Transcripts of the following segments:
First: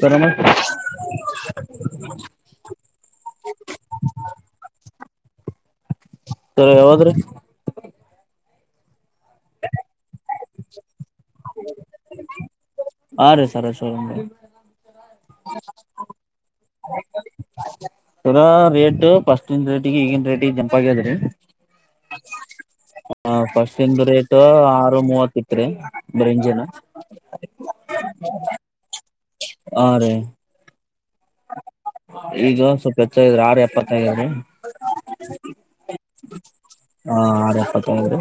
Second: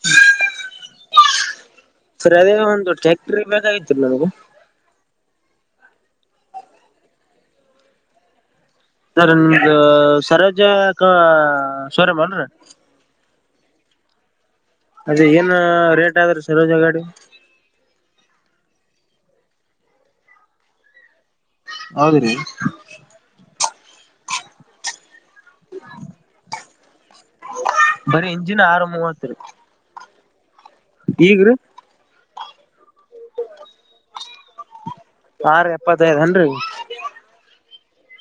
ಸರಾಮ ಸರಿ ಅದೇ ಒಂದು ಟ್ಯಾಕ್ಟರ್ ಬೇಕಾಗಿತ್ತು ನನಗ ಸರ ಯಾವಾದ್ರೀ ಸರ್ ನಿಮ್ದ ಸರೋಜ ಕ ಶೋರಾಮ್ಲ್ರ ಹಾ ರೀ ಸರ್ ಅದೇ ಏನ್ ರೇಟ್ ಆದ್ರೀ ಸರೋಜ ಗಾಡಿ ತರಾ ರೇಟ್ ಫಸ್ಟನ್ ರೇಟಿಗೆ ಈಗಿನ ರೇಟಿಗೆ ಜನಪ ಆಗ್ಯದ್ರೀ ಹೌದಿ್ರೀ ಹ ಫಸ್ಟ್ ಇನ್ ರೇಟ್ ಆರು ಮೂವತ್ ಇತ್ರಿ ಬರಿ ಇಂಜಿನ ಬರೀ ಇಂಜಿನ್ ಆರಂಭವತ್ರಿ ಹಾ ರೀ ಈಗ್ರೀ ಹ ಆಾರ ಎಪ್ಪತ್ತೈದ್ ನ್ರರಿ ಹಾ ಅದಪ್ಪತ್ತದು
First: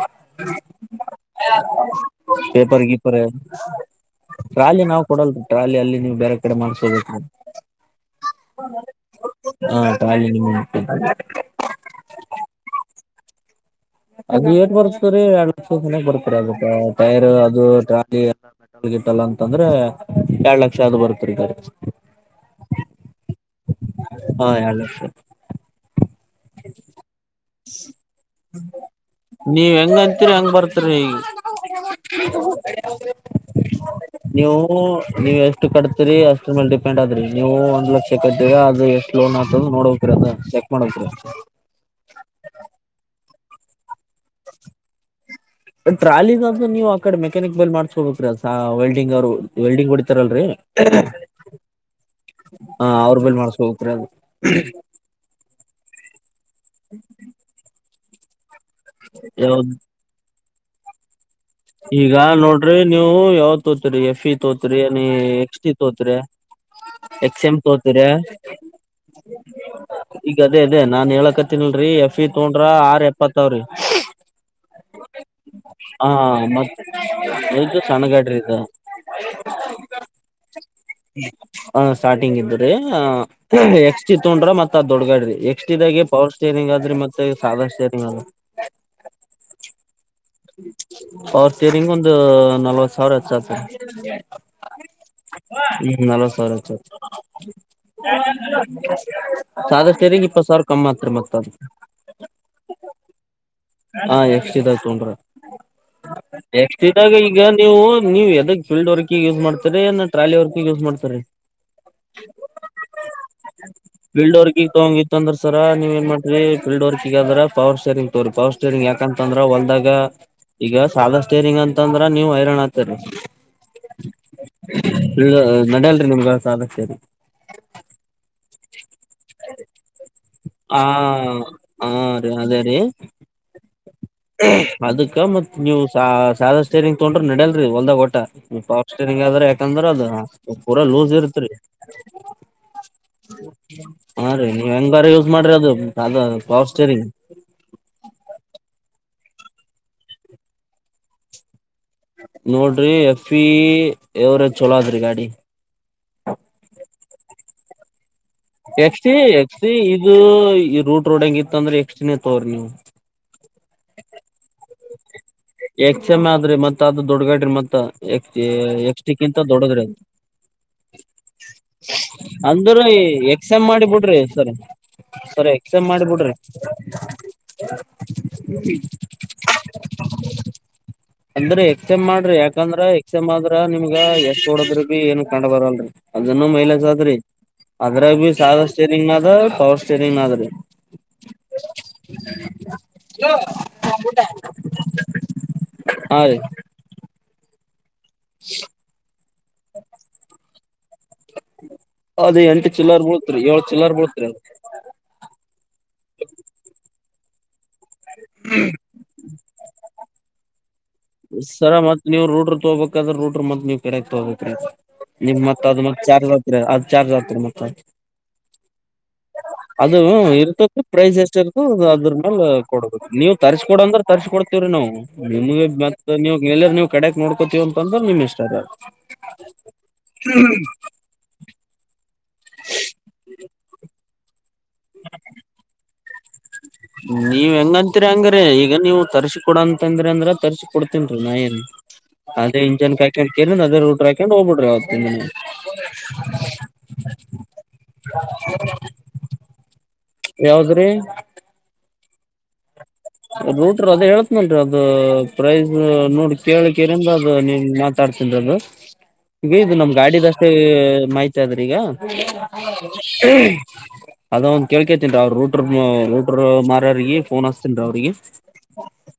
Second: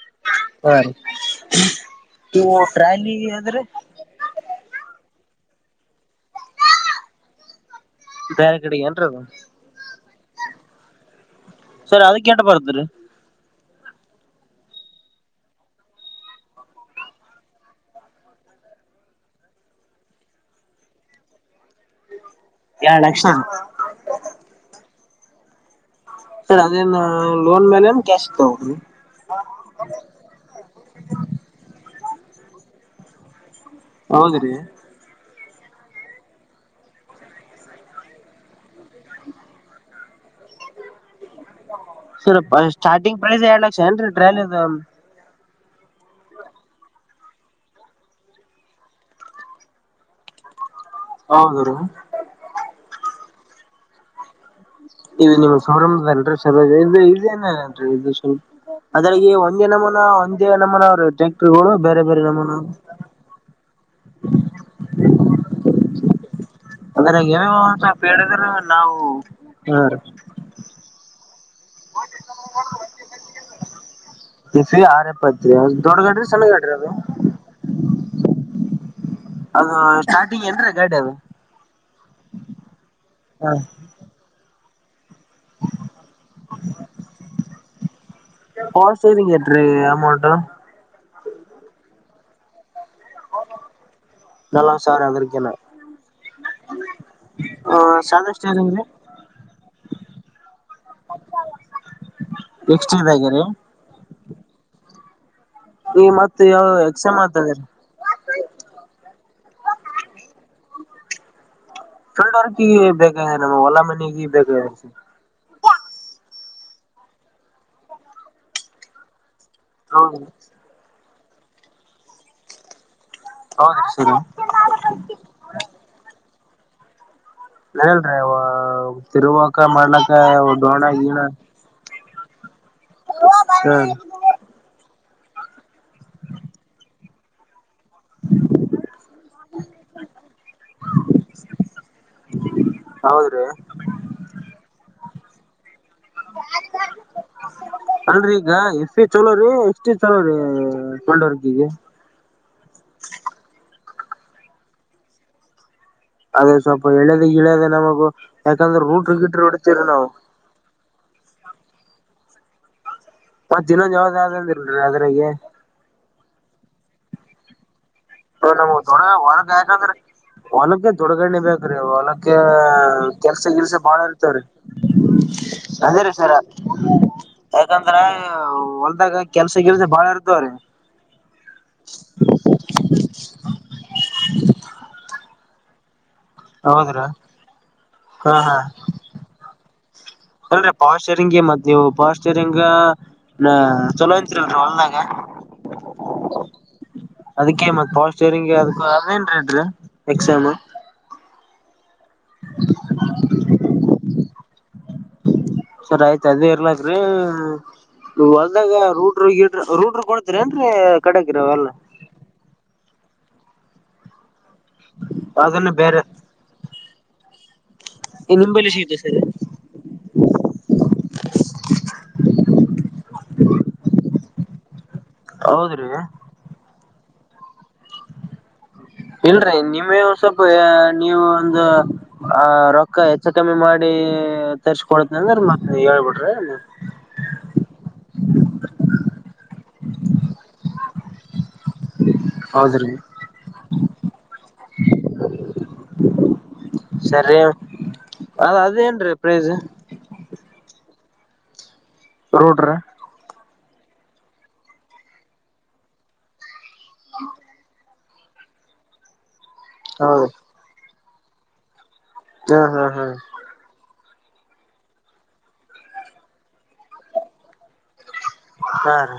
ಹಾ ರೀ ಇವು ಪೇಪರ್ ಟ್ರಾಲಿ ಗೀಪರ್ ಆದ್ರೆ ರಾಜಿ ನಾವು ಕೊಡಲ್ ಟ್ರಾಲಿ ಅಲ್ಲಿ ನೀವು ಬೇರೆ ಕಡೆ ಮಾಡ್ಸೋ ಬೇರೆ ಕಡೆಗೆ ಏನ್ರದು [unintelligible] ಸರಿ ಅದಕ್ಕೆೇಟ ಬರ್ತ್ರೀ ಅದು ಏಗ್ ಬರ್ತರಿ ಎರಡ್ ಲಕ್ಷ ಮನಯಾಗ ಬರ್ತರಿ ಅದು ಟೈರ್ ಅದು ಟ್ರಾಲಿ ಎ ೊಳಗತ್ತಲ್ಲ ಅಂತಂದ್ರೆ ಎರಡ್ ಲಕ್ಷ ಆದ ಬರುತ್ರಿ ಈಗ ಎರಡ್ ಲಕ್ಷ ಎರಡ್ ಲಕ್ಷ ಸ ಅದೇ ಲೋನ್ ಮೇಲೆ ಕ್ಯಾಶ್ ನೀವ್ ಹೆಂಗ ಅಂತೀರಿ ಹೆಂಗ ಬರ್ತರಿ ಈಗ ಹೌದ್ರಿ ನೀವು ನೀವು ಎಷ್ಟು ಕಟ್ತರಿ ಅಷ್ಟ ಮೇಲ್ ಡಿಪೆಂಡ್ ಆದ್ರಿ ನೀವು ಒಂದ್ ಲಕ್ಷ ಕಟ್ಟಿದರ ಅದು ಎಷ್ಟ್ ಲೋನ್ ಆಗ್ತದ್ ನೋಡ್ಬೇಕ್ರಿ ಅದ ಚೆಕ್ ಮಾಡುವಂತ್ರಿ ಸರ ಸ್ಟಾರ್ಟಿಂಗ್ ಪ್ರೈಸ್ ಎರಡ್ ಲಕ್ಷ ಏನ್ರಿ ಟ್ರೈಲೀ ದವರ ಟ್ರಾಲಿಗ ಅಂತು ನೀವ್ ಆ ಕಡೆ ಮೆಕಾನಿಕ್ ಬಲ್ ಮಾಡಸ್ಕೊಬೇಕ್ರಿ ವೆಲ್ಡಿಂಗ್ ಅವರು ವೆಲ್ಡಿಂಗ್ ಹೊಡಿತಾರಲ್ರರಿ ಹೌದ್ರಿ ಹ ಅವ್ರ ಬಲಿ ಮಾಡಸ್ಕೋಬೆಕ್ ರಿ ಅದು ಇ ನಿಮ್ಮ ಸಂರಂಭದಲ್ರೀ ಚಲ ಇದು ಇದೇನನ್ ಇದು ಸ್ವಲ್ಪ ಅದ್ರ ಈ ಒಂದೇ ಯಾವ್ದ್ ನಮ್ಮನ ಒಂದೇ ನಮ್ಮನ ಅವ ರಿ ಈಗ ನೋಡ್ರಿ ನೀವು ಯಾವ ತೋತ್ರಿ ಎಫ್ ಇ ತೋತ್ರಿ ನೀ ಎಕ್ಸ್ ಟಿ ತೋತ್ರಿ ಅದ್ರಾಗ ತ್ರಿ ಎಕ್ಸ ಏನೇನೋ ಎಮ್ ಒಂದ್ ತೋತೀರ ಸ್ವಲ್ಪ ಹೇಳಿದ್ರ ನಾವು ಹಾ ರೀ ಈಗ ಅದೇ ಅದೇ ನಾನ್ ಹೇಳಕ ತಿಲ್ರರಿ ಎಫ್ ಇ ತಗೊಂಡ್ರ ಆರ್ ಎಪ್ಪತ್ತಾವ್ರಿ ಆರ್ ಎಪ್ಪತ್ ರಿ ದೊಡ್ಡ ಗಾಡಿರಿ ಸಣ್ಣ ಗಾಡಿರಿ ಇದು ಸಣ್ಣ ಗಾಡಿ ರಿ ಇದ ಅದು ಸ್ಟಾರ್ಟಿಂಗ್ ಏನ್ರಿ ಗಾಡಿ ಅದು ಹ ಸ್ಟಾರ್ಟಿಂಗ್ ಇದ್ದ್ರರಿ ಎಕ್ಸ್ ಟಿ ತೊಗೊಂಡ್ರ ಮತ್ತ ದೊಡ್ಗಾಡ್ರಿ ಎಕ್ಸ್ಟ್ ಇದಾಗೆ ಪವರ್ ಸ್ಟೇರಿಂಗ್ ಆದ್ರಿ ಮತ್ತೆ ಸಾಧಾರ ಸ್ಟೇರಿಂಗ್ ಆದ್ರಿ ಎಕ್ಸ ಟ್ರೀ ಎಟ್ ರಿ ಅಮ್ಮೌಂಟ್ ಪವರ್ ಸ್ಟೇರಿಂಗ್ ಒಂದು ನಲ್ವತ್ ಸಾವಿರ ಹೆಚ್ಚು ಆತುದ ನಲ್ವತ್ ಸಾವಿರ ಅದ್ರಕಿನ ರಿ ಹ್ಮ್ ನಲವತ್ತ ಸಾವಿರ ಹೆಚ್ಚು ಸಾದಾ ಸ್ಟೇರಿಂಗ್ ರೀ ಆತುದ ಸಾದಾ ಸ್ಟೇರಿಂಗ್ ಇಪ್ಪತ್ ಸಾವಿರ ಕಮ್ಮಿ ಅತ್ರಿ ಮತ ಆದ ಎಕ್ಸಾ ಟಿ ದಾಗೆ ರಿ ಹಾ ಎಕ್ಸ್ ಟಿ ದಾಗ ತೊಗೊಂಡ್ರ [unintelligible] ಎಕ್ಸ ಟಿ ಎಕ್ಸಮ್ ದಾಗ ಈಗ ಆತದ್ರಿ ನೀವು ನೀವ ಎದಾಗ ಫೀಲ್ಡ್ ವರ್ಕ್ ಯೂಸ್ ಮಾಡ್ತೀರಿ ಟ್ರಾಲಿ ವರ್ಕ್ಗ ಯೂಸ್ ಮಾಡ್ತರಿ ಫೀಲ್ಡ್ ವರ್ಕ್ ಗ ಬೇಕ್ ಆಗ್ಯದ ನಮ್ಮ ಹೊಲ ಮನೆಗ ಫೀಲ್ಡ್ ಬೇಗ ವರ್ಕಿಗ್ ತಗೊಂಗಿತ್ತು ಅಂದ್ರ ಸರ ನೀವ ಏನ್ ಮಾಡ್ರಿ ಫೀಲ್ಡ್ ವರ್ಕ್ಗದ್ರ ಪವರ್ ಸ್ಟೇರಿಂಗ್ ಪವರ್ ಸ್ಟೇರಿಂಗ್ ಯಾಕಂತ ಅಂದ್ರ ಹೊಲ್ದಾಗ ಹೌದ್ರಿ ಈಗ ಸಾದ ಸ್ಟೇರಿಂಗ ಅಂತಂದ್ರ ನೀವ ಹೈರಾಣ ಆತೀರಿ ಹೌದ್ರಿ ಸರ್ ಇದು ನಡಲ್ರಿ ನಿಮ್ಗೆ ಸಾದಸ್ಟೇರಿಂಗ ನಾಡಿಯಲ್ರೀ ಅವ ತಿರುವಕ ಮಾಡಲ್ಲಕ ಆ ಹೊಲ ಗಿಲಾ ಹ ಅದೇ ರೀ ಹ್ಮ ಅದಕ್ಕ ಮತ್ ನೀವ್ ಸಾಧ ಸ್ಟೇರಿಂಗ್ ತೊಗೊಂಡ್ರೆ ನಡೆಯಲ್ಲ ಹೊಲ್ದ ಓಟಾ ಪರ್ ಸ್ಟೇರಿಂಗ್ ಆದ್ರ ಯಾಕಂದ್ರ ಅದ ಪೂರಾ ಲೂಸ್ ಇರ್ತ್ರಿ ಹೌದ್ರಿ ಹಾ ರೀ ನೀ ಹೆಂಗಾರ ಯೂಸ್ ಮಾಡ್ರಿ ಅದು ಅದ ಪವರ್ ಸ್ಟೇರಿಂಗ್ ಅಲ್ರಿ ಈಗ ಇಕ್ಮ್ಗಿ ಚಲೋ ರೀ ಎಷ್ಟು ಇತ್ತ ರೀ ಫೀಲ್ಡ್ ವರ್ಕಿಂಗ್ ನೋಡ್ರಿ ಎಫ್ ಈ ಎವರೇಜ್ ಚಲೋ ಆದ್ರಿ ಗಾಡಿ ಅದೇ ಸ್ವಲ್ಪ ಎಳ್ಯದ ಗಿಳ್ಯದ ನಮಗು ಯಾಕಂದ್ರೆ ಎಕ್ಸಿ ರೂಟ್ರ ಗಿಟ್ರ ಎಕ್ಸಿ ಹೊಡಿತೀವ್ರಿ ನಾವು ಇದು ಈ ರೂಟ್ ರೋಟವೆಡೆಂಗತಂದ್ರೆ ಎಕ್ಸ್ಟಿನೇ ತೊರು ನೀವು ಮತ್ತ ಈನ್ನೊಂದು ಯಾವಾದ ಆದಂದಲ್ರಿ ಅದ್ರಾಗೆ ಮತ್ತ ಅ ದೊಡ್ಡಗಾಡ್ರಿ ಮತ್ತ ಎಕ್ ನಮ್ ದೊಣ ಎಕ್ಸ್ಟಿಕ್ ಇಂತ ಹೊಲಕ್ ದೊಡದ್ರಿ ಅ ಯಾಕಂದ್ರ ಹೊಲಕ್ಕೆ ದೊಡ ಗಾಡ್ನೆ ಬೇಕ್ರೀ ಹೊಲಕ್ಕೆ ಅಂದ್ರ ಕೆಲ್ಸ ಎಕ್ಸಮ್ ಗಿಲ್ಸ ಮಾಡಿ ಬಾಳ ಬಿಡ್ರಿ ಇರ್ತ ರೀ ಸರ್ ಸರಿ ಎಕ್ಸ್ಚೇಂಜ್ ಮಾಡಿಬಿಡ್ರಿ ಸರ ಯಾಕಂದ್ರ ಹೊಲ್ದಾಗ ಕೆಲ್ಸ ಗಿಲ್ಸ ಬಾಳ ಇರ್ತವ್ರಿ ಅಂದ್ರೆ ಎಕ್ಸ್ಚೇಂಜ್ಮಾಡ್ರಿ ಯಾಕಂದ್ರ ಸುಮಂದ್ರ ನಿಮ್ಗೆ ತೋಡೋದ್ರ ಬಿ ಏನು ಕಂಡ್ ಬರಲ್ರರಿ ಅದನ್ನು ಮೈಲೇಜ್ ಹೌದ್ರ ಆದ್ರಿ ಅದರಾಗ್ಬಿ ಸದಾ ಸ್ಟೇರಿಂಗ್ ನಾಗ ಪವರ್ ಸ್ಟೇ ಅಲ್ರಿ ಪವರ ಸ್ಟೇರಿಂಗ ಮತಾನಿವ್ ಪವರ ಸ್ಟೇರಿಂಗ ನ ಚಲೋಂ ತ್ರಿ ಹೊಲ್ದಾಗ ಹಾ ರೀ ಅದ ಮತ್ ಪವರ್ ಸ್ಟೇರಿಂಗ್ ಅದ ಅದೇನ್ ರೀ ಎಕ್ಸಾಮ್ ಅದೇ ಎಂಟು ಚಿಲ್ಲರ್ ಬುಳತ್ರಿ ಏಳ್ ಚಿಲ್ಲರ್ ಬುಳತ್ತಿ ಸರಿ ಆಯ್ತು ಅದೇ ಇರ್ಲಕ್ರೀ ನೀ ಹೊಲ್ದಾಗ ರೂಟ್ರು ಗಿ ಟ್ರ ರೋ ಟ್ರ ಕೊಡುತ್ತೀರೇನ್ರಿ ಸರ ಮತ್ ನೀವು ರೂಡ್ರ್ ತಗೋಬೇಕಾದ್ರೆ ರೂಡ್ ಮತ್ವವು ಬೆರೆದತಗೋಬೇಕು ನಿಮ್ ಅದನ್ನ ಮತ್ತತ್ ಅದ್ ಮತ್ ಬೇರೆ ಚಾರ್ಜ್ ಆತ್ರಿ ಅದ್ ಚಾರ್ಜ್ ಆತ್ರಿ ಮತ್ತ ಸ ಅದು ಇರ್ತತಿ ಕೊಡ ನೀವು ತರ್ಸಕ ಕೊಡ ಅಂದ್ರ ತರ್ಸ ಕೊಡ್ತತಿವ್ರಿ ನಾವುಗಳು ನಿಮಗೆ ಹೌದ್ರಿ ಮತ್ತತ್ ನೀವ ಮ ನೀವು ಕಡೆ ಕ್ ನೋಕೋತೀವಿ ಇಲ್ರಿ ನಿಮ್ಮೇ ವೆ ಸ್ವಲ್ಪ ನೀವು ಒಂದು ಆ ರೊಕ್ಕ ಹೆಚ್ಚ ಕಮ್ಮಿ ಮಾಡಿ ತರ್ಸ್ಕೊಡತನ ಅಂದ್ರ ಮತ್ತ ನೀವು ಹೇಳ್ಬಿಡ್ರಿ ನೀ ನೀವ್ ತರಿಸಿಕೊಡು ಅಂತಂದ್ರ ತರಿಸಿ ಕೊಡ್ತೀನಿ ಡ್ರಿ ನಾಯೆನ್ ಅದೇ ಹೌದ್ರಿ ಇಂಜನ್ ಕ ಹಾಕೊಂಡ್ ಕೇರಿ ಅದೇ ರೂಟ್ರ ಹಾಕೊಂಡ್ ಹೋಗ್ಬಿಡ್ರಿ ಅವತ್ತ ನೀ ಸರಿ ಅದು ಅದೇನ್ರೀ ಪ್ರೈಜ್ ಯಾವದ್ರಿ ರೋ ಟ್ ಟ್ರಿ ರೂಟ್ರ ಅದ ಹೇಳತ್ನಲ್ರಿ ಅದ ಪ್ರೈಸ್ ನೋಡಿ ಕೇಳಕ್ಕೆರಂ ದ್ರ ಅದು ನೀನಗ ಹಾಕ ಮಾತಾಡ್ತನ್ರದು ಈಗ ಇದು ನಮ್ ಹೌದು ಗಾಡಿದಷ್ಟೇ ಮಾಹಿತಿ ಆದ್ರ ಈಗ ಹಾ ಹಾ ಹಾ ಹ್ಮ ಅದ ಒಂದು ಕೇಳ್ಕೇತನ್ ರ ಅವರು ರೂಟರ್ ರೂಟರ್ ಮಾರರಿಗೆ ಫೋನ್ ಹಸ್ತನ್ ರಿ ಅವ್ರಿಗೆ ಹಾ ರೀ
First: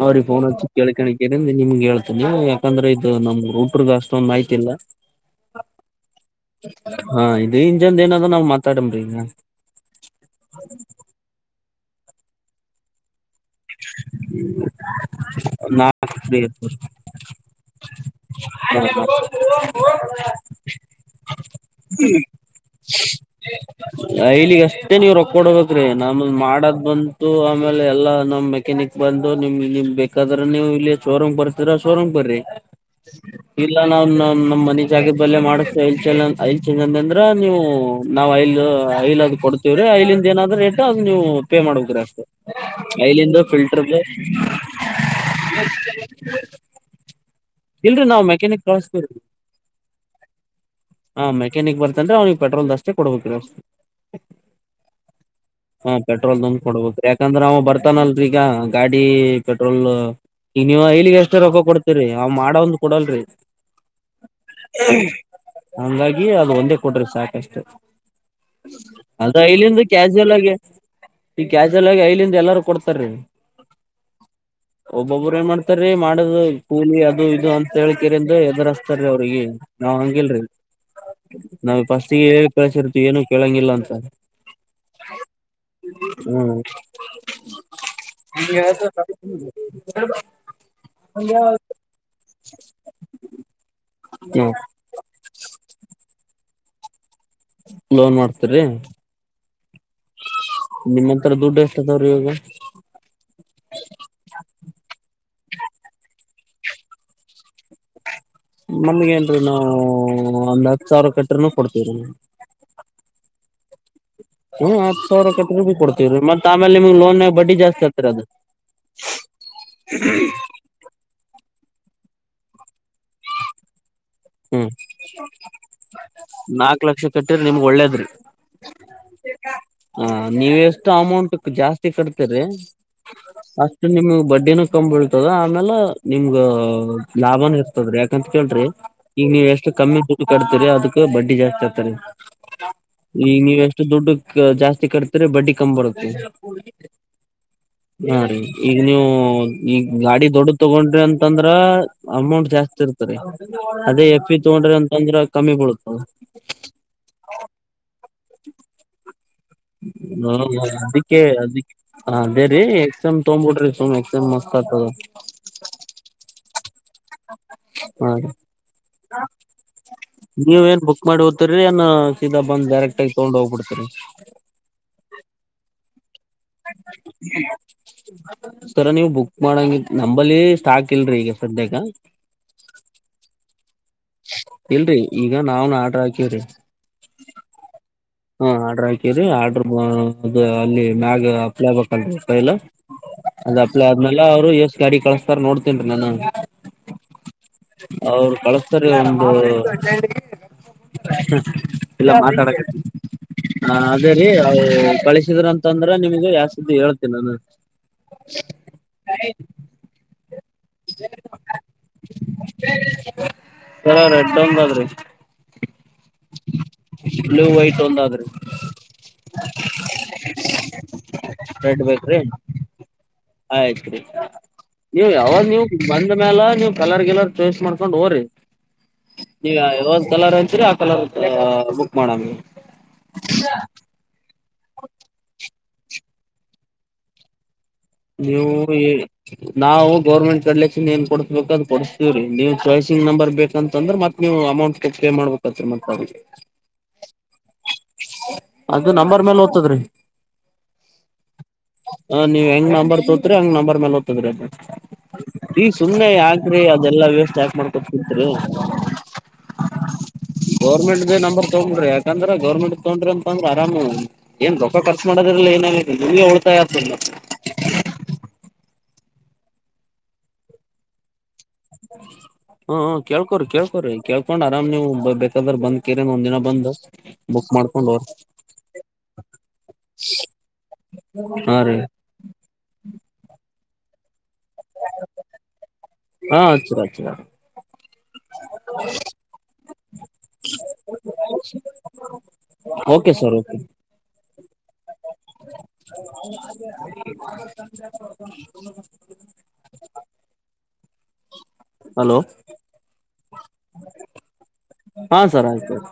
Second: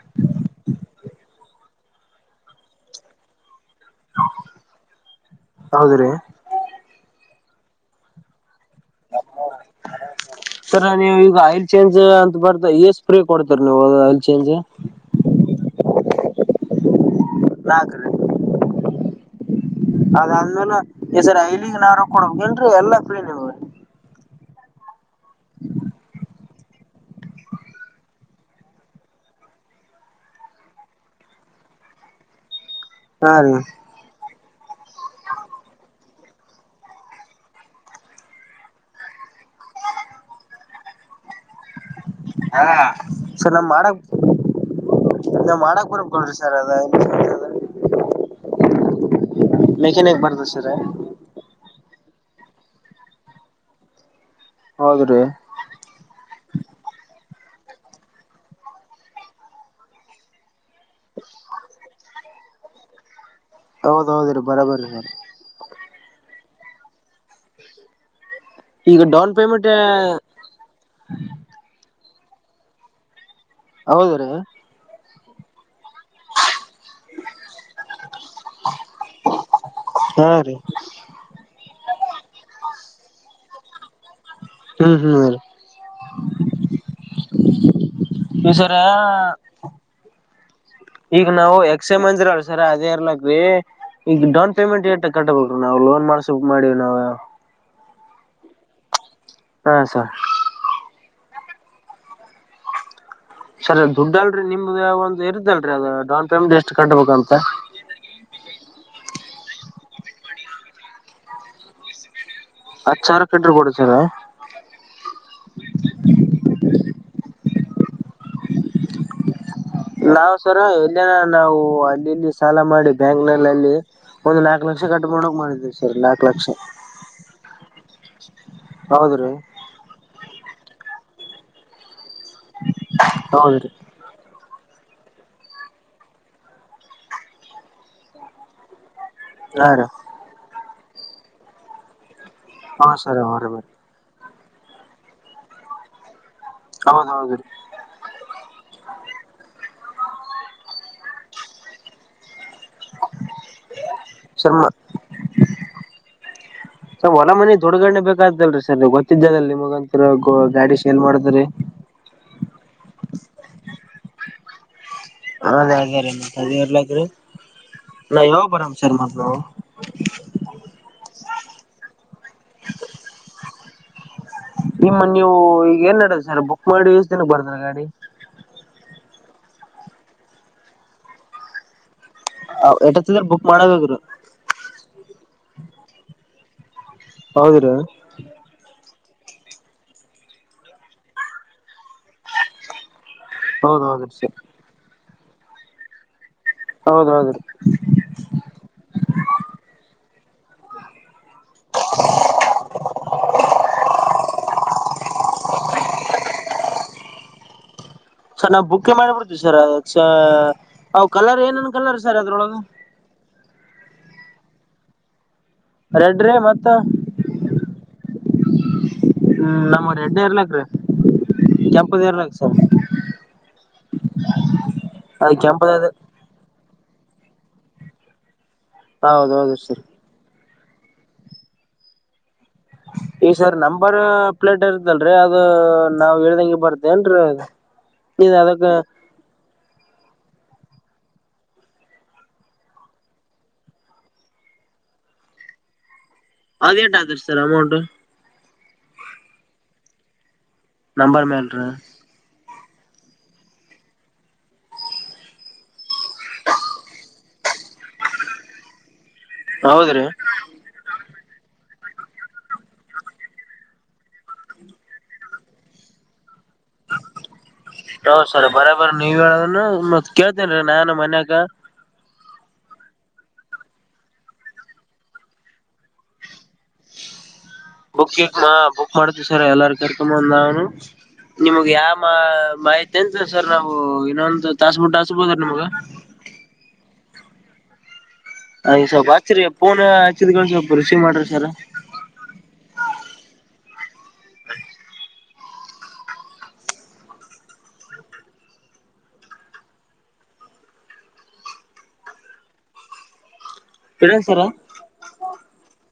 ಅವ ರೀ ಫೋನ್ ಚಿ ಕೇಳಿಕೇಂದ್ರ ಕೇ ನಿಮ್ಗೆ ಹೇಳ್ತನಿ ಯಾಕಂದ್ರೆ ಇದು ನಮ್ ರೂ ಅಷ್ಟೊಂದು ಮಾಹಿತಿ ಇಲ್ಲ ಹೌದ್ರಿ ಹ ಇದು ಇಂಜನದ ಏನ ನ್ ಮ ತರಂಬರಿ ಈಗ ಸರ್ ನೀವು ಈಗ ಆಯಿಲ್ ಚೇಂಜ್ ಅಂತ ಬರ್ತ ಎಸ್ ಫ್ರಿ ಕೊಡ್ತರ ನೀವು ಅಲ್ಲಿ ಚೇಂಜ್ ನಾ ಹ ನಾಲ್ಕ ರೀ ಅದಾದ್ಮೇಲೆ ಈ ಸರಿ ಐಲಿಗ್ ನಾ ರೋಕ್ಕ ಕೊಡಬೇಕ ಏನ್ರೀ ಎಲ್ಲಾ ಫ್ರೀ ಇದಾಗ ಮತ್ತ ನೀವು ರೊಕ್ಕ ಕೊಡಬೇಕ್ರೀ ನಮ ಮಾಡದ್ ಬಂತು ಆಮೇಲೆ ಎಲ್ಲಾ ನಮ್ ಮೆಕ್ಯಾನಿಕ್ ಬಂದು ನಿಮ್ ನಿಮ್ ಬೇಕಾದ್ರ ನೀವು ಇಲ್ಲಿ ಶೋರೂಮ್ ಬರ್ತೀರ ಶೋರೂಮ್ ಬರ್ರರಿ ಹಾ ರೀ ಇಲ್ಲ ನಾನನ್ ನು ್ ಮ ಜಾಗದ ಬಲ್ಲೇ ಮಾಡಚೆಂದಂದ್ರ ನೀವು ನಾವ್ ಲ್ ಲ್ದು ಕೊ ವ್ರ ಇಲ್ಲಿಂದ ಏನಾದ್ರೂ ರೇಟ್ ಅದ ನೀವು ಪೇ ಮಾಡ್ಬೇಕುದ್ರೆ ಅಷ್ಟೆ ೈಲಂದು ಸರ್ ನಮ್ ಫಿಲ್ಟರ್ ಮಾಡಕ್ ನಾವ್ ಮಾಡಕ್ ಬರ್ಬೇಕಲ್ರಿ ಸರ್ ಅದ ಇಲ್ರರಿ ನಾವ್ ಮೆಕ್ಯಾನಿಕ್ ಕಳಸ್ತರರಿ ಮೆಕೆಾನಕ್ ಬರ್ತ ಸರ ಅಂದ್ರೆ್ನಿಗೆ ಪೆಟ್ರೋಲ್ ಅಷ್ಟೇ ಕೊಡ್ ಹಬೇಕಿ ಅಷ್ಟ ಹೌದ್ರೀ ಹಾ ಪೆಟ್ರೋಲ್ ತಂದು ಕೊಡಬದು ಯಾಕಂದ್ರ ಅವ ಬರ್ತಾನಲ್ರಿ ಈಗ ಗಾಡಿ ಪೆಟ್ರೋಲ್ ನೀವ ಇಲ್ಲಿಗ ಎಷ್ಟ ರೊಕ್ಕ ಕೊಡ್ತೀರಿ ಮಾಡ ಒಂದು ಕೊಡಲ್ರಿ ಹೌದ್ ಹೌದ್ರಿ ಬರಬರಿ ಸರ್ ಹಂಗಾಗಿ ಅದು ಒಂದು ಕೊಡ್ರಿ ಸಾಕಷ್ಟು ಈಗ ಡೌನ್ ಅದ ಪೇಮೆಂಟ್ ಐಲ್ಲಿಂದು ಕ್ಯಾಾಜುವಲ್ ಆಗಿ ಈ ಕ್ಯಾಾಜಲ್ ಆಗಿ ಐಲ್ಲಿಂದ ಎಲ್ಲರೂ ಕೊಡ್ತಾರೀ ಹೌದ ರೀ ಒಬ್ಬೊಬ್ರು ಏನ್ ಮಾಡ್ತಾರೀ ಮಾಡುದು ಇ ಇದು ಅಂತ ಹೇಳ್ಕರಿಿಂದ ಎದುರಸ್ತಾರೀ ಅವ್ರಿಗೆ ನಾವ್ ಹಾ ಹಂಗಿಲ್ರಿ ರೀ ನಾವ್ ಫಸ್ಟ್ಿಗೆ ಕೆಳಸ ಇರ್ತದು ಏನು ಕೇಳೋಂಗಿಲ್ಲ ಅಂತ ಹ್ಮ್ ಹ್ಮ್ ಈ ಸರ ಅ ಈಗ ನಾವು ಎಕ್ಸ್ ಎಂ ಮಂದಿರ ಸರ್ ಅೇರ್ಲಾಕೀ ಈಗ ಹ್ಮ ಡೌನ್ ಪೇಮೆಂಟ್ ಏ ಕಟ್ಟಬೇಕೀ ನಾವು ಲೋನ್ ಮಾಡ್ಸ ಮಾಡಿ ನಾವ ಲೋನ್ ಮಾಡ್ತರಿ ಹಾ ಸರ್ ರ ದುಡ್ಡು ಎಷ್ಟ ಅದಾವ್ರಿ ಇವಾಗ ಸರಿ ದುಡ್ಡ ಅಲ್ರರಿ ನಿಮ್ದ ಒಂದು ಇರದಲ್ರಿ ಅದ ಡೌನ್ ಪೇಮೆಂಟ್ ಎಷ್ಟು ಕಟ್ಬೇಕಂತ ನಮ್ಗೆ ನ್ೀ ನಾವು ಒಂದ್ ಹತ್ತು ಸಾವಿರ ಕಟ್ಟ್ರನ ಕೊಡ್ತೀವ್ರ ಹತ ಸಾವ್ರ ಕಡರು ಕೊಡ್ತೀರ ಸಿರ್ ಹ್ಮ್ ಹತ್ತು ಸಾವಿರ ಕಟ್ಟ ರೂಪಿ ಕೊಡ್ತತಿವರಿ ಮತ್ತತ್ ಆಮೇಲೆ ನಿಮ್ ಲೋನ್ ಬಡ್ಡಿ ಜಾಸ್ತಿ ಆತರ ಅದು ನಾವವು್ ಸರ ಎಲ್ಲಿನ ನಾವು ಅಲ್ಲಿಲ್ಲಿ ಸಾಲ ಮಾಡಿ ಬ್ಯಾಂಕ ಅಲ್ಲಿ ಒಂದ್ ನಾಲ್ಕ್ ಹ್ಮ್ ಲಕ್ಷ ಕಟ್ ಮಾಡಕ್ ಮಾಡಿದ್ವಿ ಸರ್ ನಾಲ್ಕ್ ಲಕ್ಷ ನಾಕ್ ಲಕ್ಷ ಲಕ್ಷ ಕಟುರ್ ನಿಮ್ಗ ಒಳ್ಳೇದ್ರಿ ಹೌದ್ರಿ ಹ ನೀವ ಎಸ್ ಟ ಅಮೌಂಟ್ ಜಾಸ್ತಿ ಕಟೇತಿರಿ ಹೌದ್ರಿ ಅಷ್ಟ ನಿಮ ಬಡ್ ಕಮ ಬೀಳ್ತದ ಆಮೇಾಲ ನಿಮ್ಗ ಲಾಭನ ಇರ್ತದ್ರಿ ಯಾಕಂತ ಕೇಳ್ರಿ ಈಗ ನೀವ ಹಾ ಎಷ್ಟು ರೀ ಕಮ್ಮಿ ದುಡ್ಡು ಕಟ್ತೀರಿ ಅದಕ್ ಬಡ್ಡಿ ಜಾಸ್ತಿ ಆಗ್ತಾರೆ ಹಾ ಸರ್ ಹೌ ಈಗ ರೀ ನೀವ ಎಷ್ಟು ದುಡ್ಡು ಜಾಸ್ತಿ ಕಟತಿರಿ ಬಡ್ಡಿ ಕಮ ಬರುತ್ತೆ ಹೌದೌದ್ರೀ ಹಾ ರೀ ಈಗ ನೀವು ಈ ಗಾಡಿ ದೊಡ್ಡ ತಗೊಂಡ್ರಿ ಅಂತಂದ್ರ ಅಮೌಂಟ್ ಜಾಸ್ತಿ ಇರ್ತರಿ ಅದೇ ಎಫ್ಿ ತಗೊಂಡ್ರಿ ಸರ್ ಅಂತಂದ್ರೆ ಕಮ್ಮಿ ಬಿಳತ ಲತಾ ಸರ್ ಗೊತ್ತಿದ್ದಲ್ಲಿ ಹ್ಮ ಅದಿಕ್ಕೆ ಅದಿ ಹ ಅದೇ ರೀ ಎಕ್ಸಾಮ್ ತೊಗ್ಬಿಡ್ರಿ ಸುಮ್ ಎಕ್ಸಾಮ್ ಮ ಹತದ ಅದ ಅದ ರ ಮ ಅದ ಇರ್ಲ್ರೀ ಹಾ ನಾ ಯಾವಾಗ ಬರಾಮ ಸರ್ವು ನೀವ ಏನ್ ಬುಕ್ ತೂರಿ ಅನ್ನ ಸೀದಾ ಬಂದ್ ಡೈರೆಕ್ಟ್ ಆಗಿ ತಗೊಂಡ ಹೋಗ್ಬಿಡ್ತರಿ ನಿಮ್ಮ ನೀವು ಈಗ ಏನ್ ನಡ ಸರ ನೀ ನೀವು ಬುಕ್ ಮಾಡಂಗ ನಂಬಲ್ಲಿ ಸ್ಟಾಕ್ ಇಲ್ರಿೀ ಈಗ ಸದ್ಯಾಗ ಅ ಎಟ ಹತ್ತಿದ್ರೆ ಬುಕ್ ಮಾಡಬೇಕು ಇಲ್ರರಿ ಈಗ ನಾವನ್ ಆಡ್ರ ಹಾಕೇವ್ರಿ ಹೌದ್ರಿ ಹಾ ಆಡ್ರ ರಿ ಆರ್ಡ್ರ ಅಲ್ಲಿ ಮ್ಯಾಗ್ಪ್ಲೈಬೇಕಲ್ ಪೈಲ ಅದ್ ಅಪ್ಲೈ ಹೌದೌದ್ರಿ ಆದ್ಮೇಲೆ ಸರ್ ಅವ್ರು ಯಸ್ ಗಾಡಿ ಕಳಸ್ತಾರ ನೋಡ್ತೇನ್ೀ ನಾನ ಹೌದ ಹೌದು್ರ ಸರಿ ಒಂದು ಎಲ್ಲ ಮಾತಾಡ [unintelligible] ಹ ಅದೇ ರೀ ಕಳಿಸಿದ್ರ ಅಂತಂದ್ರೆ ನಿಮ್ಗ ಯಾಸ್್ದು ಹೇಳ್ತಿಲ್ಲ ನಾನು ಸರ್ ನಾವು ಬುಕ್ ಮಾಡಿಬಿಡ್ತೀವಿ ಸರ್ ಅದ ಅ ಕಲರ್ ಏನೇನ್ ಕಲರ್ ಸರ್ ಅದ್ರೊಳಗೆ [inaudible] ಹ ರೆಡ್ಡೊಂದಾದ್ರಿ ರೆಡ್ರಿ ಮತ್ತ ವೈಟ್ ಒಂದ್ ಆದ್ರಿ ಹ್ಮ್ ನಮ್ಮ್ರ ಎಡ್ಡ ಇರ್ಲಕ್ರೀ ರೆಡ್ ಕೆಂಪದ ಬೇಕ ರೀ ಇರ್ಲಕ್ ಸರ್ ಆಯ್ತ್ು ರೀ ನೀವು ಅದ ಯಾವಾಗ ನೀವು ಕೆಂಪದ ಬಂದ ಮ್ಯಾಲ ನೀವು್ ಕಲರ್ಗೆಲ್ಲರ್ ಚೋಯ್ಸ್ ಮಾಡ್ಕೊಂಡ್ ಹೋರಿ ನೀವ ಹೌದೌದು ಸರ್ ಯಾವ್ ಕಲರ್ ಅ ಆ ಕಲರ್ ಬುಕ್ ಮಾಡಾಮಗೆ ಈ ಸರ್ ನಂಬರ್ ಪ್ಲೇಟ್ ಇರ್ತ್ತಲ್ರರಿ ಅದು ನಾವವು ಇಳ್ದಂಗಗೆ ಬರ್ತೇನ್ರೀ ಅ ನೀವು ಇಗ್ ನಾವು ಗೌರ್ಮೆಂಟ್ ಕಡ್ಲೆ ಚನ್ ಏನ್ ಕೊಡ್ಸ್ಬೇಕು ಅದು ಕೊಡಸ್ತತಿವ್ರೀ ನೀವ್ ಚಾಯ್ಸಿಂಗ್ ನಂಬರ್ ಬೇಕಂತ ಅಂದ್ರ ಮತ್ ನೀವು ಅಮೌಂಟ್ ಪೇ ಮಾಡ್ಬೇಕತ್ರಿ ಅದುಕ್ ಅದೇಟಾ ಆದತ್ರಿ ಅಮೌಂ ಅದು ನಂಬರ್ ಮೇಲೆ ಹೋತದ್ರಿ ನಂಬರ್ ಮೇಲೆ ರಿ ಹ ನೀವ್ ಹೆಂಗ್ ನಂಬರ್ ತೋತ್ರಿ ಹಂಗ್ ನಂಬರ್ ಮೇಲೆ ಹ್ತದ್ರೀ ಅದು ಈ ಸುಮ್ಮನೆ ಯಾಕ್ರಿ ಅದೆಲ್ಲಾ ವೆಸ್ಟ್ ಯಾಕ್ ಮಾಡ್ಕೊತಿರತಿರಿ ಹೌದ್ರಿ ಗೌರ್ಮೆಂಟ ದ ನಂಬರ್ ತಗೊಂಡ್ರಿ ಅ ಯಾಕಂದ್ರೆ ಗರ್ಮೆಂಟ್ ತಗೊಂಡ್ರ ಅಂದ್ರ ಆರಾಮ್ ಏನ್ ರೊಕ್ಕ್ ಖರ್ಚ ಮಾಡದ್ರಿಲ್ಲಲ್ಲ ಏನಾಗತಿ ನಿವ್ಗೆ ಉಳತಾಯ ಆಗ್ತಿಲ್ಲ ಹೌ ಸರ ಬರಬರ ನೀವ ಹೇಳ ಮತ್ತ್ ಕೇಳ್ತೇನ್ರೀ ನಾನ ಮನ್ಯಾಗ ಹ ಹ್ಮ ಕೇಳ್ಕೋರರಿ ಕೇಳ್ಕೋರಿ ಕೇಳ್ಕೊಂಡ್ ಆರಾಮ್ ನೀವು ಬೇಕಾದ್ರ ಬಂದ್ ಕೀರನ್ ಒಂದ ದಿನ ಬಂದ್ ಬುಕ್ ಮಾಡ್ಕೊಂಡ್ ಬುಕ್ ಹೋರಿ ಮಾ ಬುಕ್ ಮಾಡ್ತಿವಿ ಸರ್ ಎಲ್ಲಾರ ಕರ್ಕಮ್ಮಂದ ನಾವ ಹಾ ನಿಮ್ಗ ರೀ ಯಾವ ಮಾ ಮಾಹಿತಿ ಅಂತ ಸರ್ ನಾವು ಇನ್ನೊಂದು ತಾಸಬುಡ್ ಹಚ್ಚಬೋದ್ರಾ ನಿಮ್ಗ ಹಾ ಅಚ್ಚಿರ ಅಚ್ಚರ ಹ ಸ್ವಲ್ಪ ಆಚ್ಚಚರ್ಯ ಪೂನ ಆಚ್ಚಿದಕೊಂಡ್ ಸ್ವಲ್ಪ ಬರೀ ಓಕೆ ಸರ್ ಓಕೆ ಹಲೋ ಹೇಳೀನಿ ಸರ್ ಹಾ ಸರ್ ಆಯ್ತು ಆಯ್ತು